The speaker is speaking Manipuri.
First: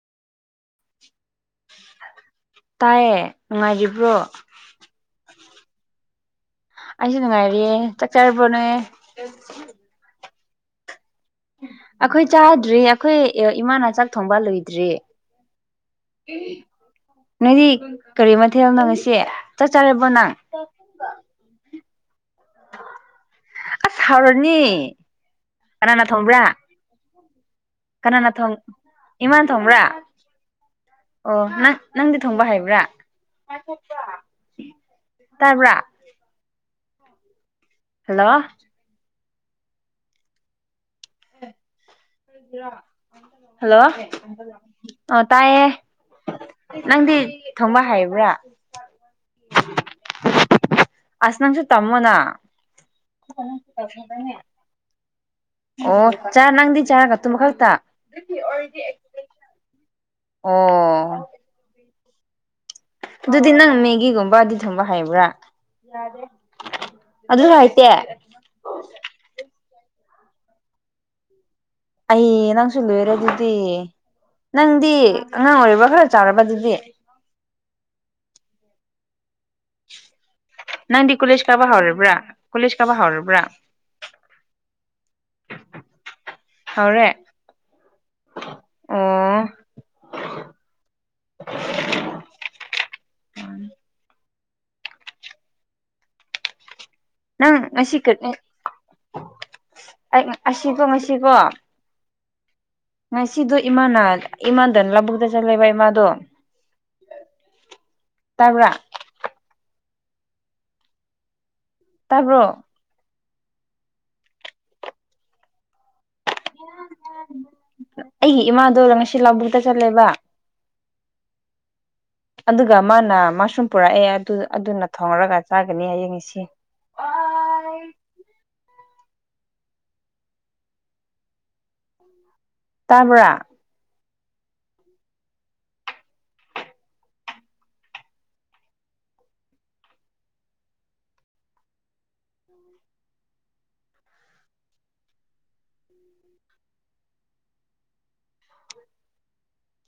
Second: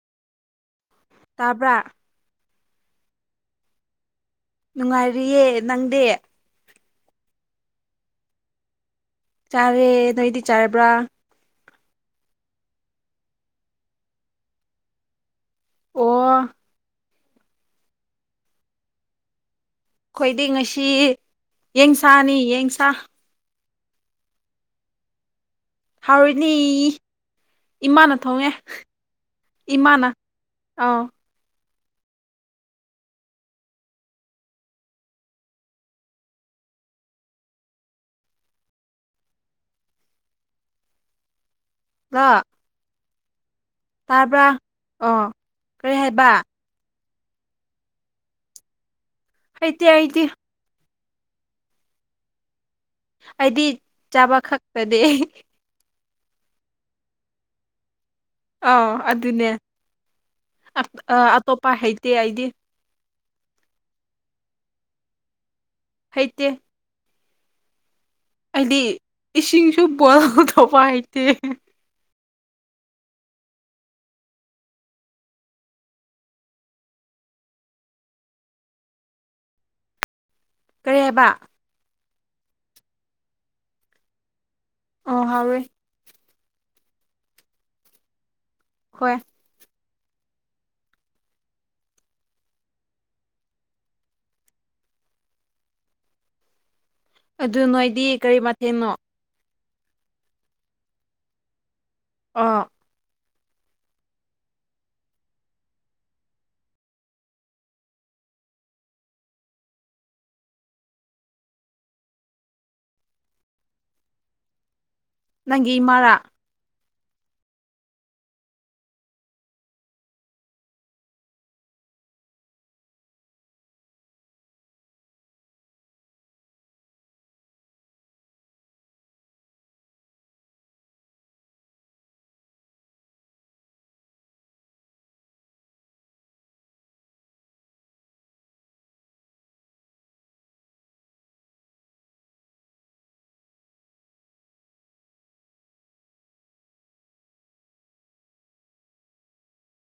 ꯇꯥꯕ꯭ꯔꯥ ꯇꯥꯏꯌꯦ ꯅꯨꯡꯉꯥꯏꯔꯤꯕ꯭ꯔꯣ ꯅꯨꯡꯉꯥꯏꯔꯤꯌꯦ ꯅꯪꯗꯤ ꯑꯩꯁꯨ ꯅꯨꯡꯉꯥꯏꯔꯤꯌꯦ ꯆꯥꯛ ꯆꯥꯔꯕ꯭ꯔꯣ ꯅꯣꯏ ꯆꯥꯔꯦ ꯅꯣꯏꯗꯤ ꯆꯥꯔꯕ꯭ꯔꯥ ꯑꯩꯈꯣꯏ ꯆꯥꯗ꯭ꯔꯤ ꯑꯩꯈꯣꯏ ꯏꯃꯥꯅ ꯆꯥꯛ ꯊꯣꯡꯕ ꯂꯣꯏꯗ꯭ꯔꯤ ꯑꯣ ꯅꯣꯏꯗꯤ ꯀꯔꯤ ꯃꯊꯦꯜꯅꯣꯉꯁꯤ ꯆꯥꯛ ꯆꯥꯔꯕꫭ ꯑꯩꯈꯣꯏꯗꯤ ꯉꯁꯤ ꯌꯦꯟꯁꯥꯅꯤ ꯌ°ꯟꯁꯥ ꯑꯁ ꯍꯥꯎꯔꯅꯤ ꯀꯅꯥꯅ ꯊꯣꯡꯕ꯭ꯔꯥ ꯍꯥꯎꯔꯥꯅꯤ ꯏꯃꯥꯅ ꯀꯅꯥꯅ ꯊꯣꯡꯉꯦ ꯊꯣꯡ ꯏꯃꯥꯅ ꯊꯣꯡꯕ꯭ꯔꯥ ꯏꯃꯥꯅ ꯑꯥꯎ ꯑꯣ ꯅꯪ ꯅꯪꯗꯤ ꯊꯣꯡꯕ ꯍꯥꯏꯕ꯭ꯔꯥ ꯇꯥꯕ꯭ꯔꯥ ꯍꯜꯂꯣ ꯍꯜꯂꯣ ꯍꯜꯂꯣ ꯑꯣ ꯇꯥꯏꯌꯦ ꯀꯔꯤ ꯍꯥꯏꯕ ꯅꯪꯗꯤ ꯊꯣꯡꯕ ꯍꯩꯕ꯭ꯔꯥ ꯍꯩꯇ° ꯍꯩꯇꯦ ꯑꯁ ꯅꯪꯁꯨ ꯇꯝꯃꯣꯅꯥ ꯑꯩꯗꯤ ꯆꯥꯕ ꯈꯛꯇꯅꯦ ꯑꯣ ꯆꯥ ꯅꯪꯗꯤ ꯆꯥꯒ ꯇꯨꯃ ꯀꯥꯛꯇ ꯑꯥ ꯑꯗꯨꯅꯦ ꯑꯣ ꯑꯇꯣꯞꯄ ꯍꯩꯇꯦ ꯑꯩꯗꯤ ꯑꯗꯨꯗꯤ ꯅꯪ ꯃꯦꯒꯤꯒꯨꯝꯕ ꯑꯗꯨꯗꯤ ꯊꯨꯝꯕ ꯍꯥꯏꯕ꯭ꯔꯥ ꯍꯩꯇꯦ ꯑꯗꯨ ꯍꯥꯏꯥꯏꯇꯦ ꯍꯥꯏꯗꯤ ꯏꯁꯤꯡꯁꯨ ꯕꯣꯏꯜ ꯇꯧꯕ ꯍꯩꯇꯦ ꯑꯩ ꯅꯪꯁꯨ ꯂꯣꯏꯔꯦ ꯑꯗꯨꯗꯤ ꯅꯪꯗꯤ ꯑꯉꯥꯡ ꯑꯣꯏꯔꯤꯕ꯭ꯔ ꯈꯔ ꯆꯥꯔꯕ ꯑꯗꯨꯗꯤ ꯀꯔꯤ ꯅꯪꯗꯤ ꯍꯥꯏꯕ ꯀꯣꯂꯦꯖ ꯀꯥꯕ ꯍꯧꯔꯕ꯭ꯔꯥ ꯀꯣꯂꯦꯖ ꯀꯥꯕ ꯍꯧꯔꯕ꯭ꯔꯥ ꯑꯣ ꯍꯧꯔꯦ ꯍꯥꯎꯔꯦ ꯈ꯭ꯁ ꯅꯪ ꯑꯗꯨ ꯉꯁꯤ ꯅꯣꯏꯗꯤ ꯀꯔꯤ ꯃꯊꯦꯜꯅꯣ ꯑꯁꯤꯕꯣ ꯉꯁꯤꯕꯣ ꯑꯥ ꯉꯁꯤꯗꯣ ꯏꯃꯥꯟꯅ ꯏꯃꯥꯟꯗꯅ ꯂꯧꯕꯨꯛꯇ ꯆꯠꯂꯦꯕ ꯏꯃꯥꯗꯣ ꯇꯥꯕꯔꫭ ꯇꯥꯕ꯭ꯔꯣ ꯅꯪꯒꯤ ꯏꯃꯥꯔꯥ ꯑꯩꯒꯤ ꯏꯃꯥꯗꯔ ꯉꯁꯤ ꯂꯥꯕꯨꯗ ꯆꯠꯂꯦꯕ ꯑꯗꯨꯒ ꯃꯥꯅ ꯃꯁꯔꯨꯝ ꯄꯨꯔꯛꯑꯦ ꯑꯗꯨ ꯑꯗꯨꯅ ꯊꯣꯡꯉꯔꯒ ꯆꯥꯒꯅꯤ ꯍꯌꯦꯡ ꯏꯁꯤ ꯇꯥꯕ꯭ꯔꯥ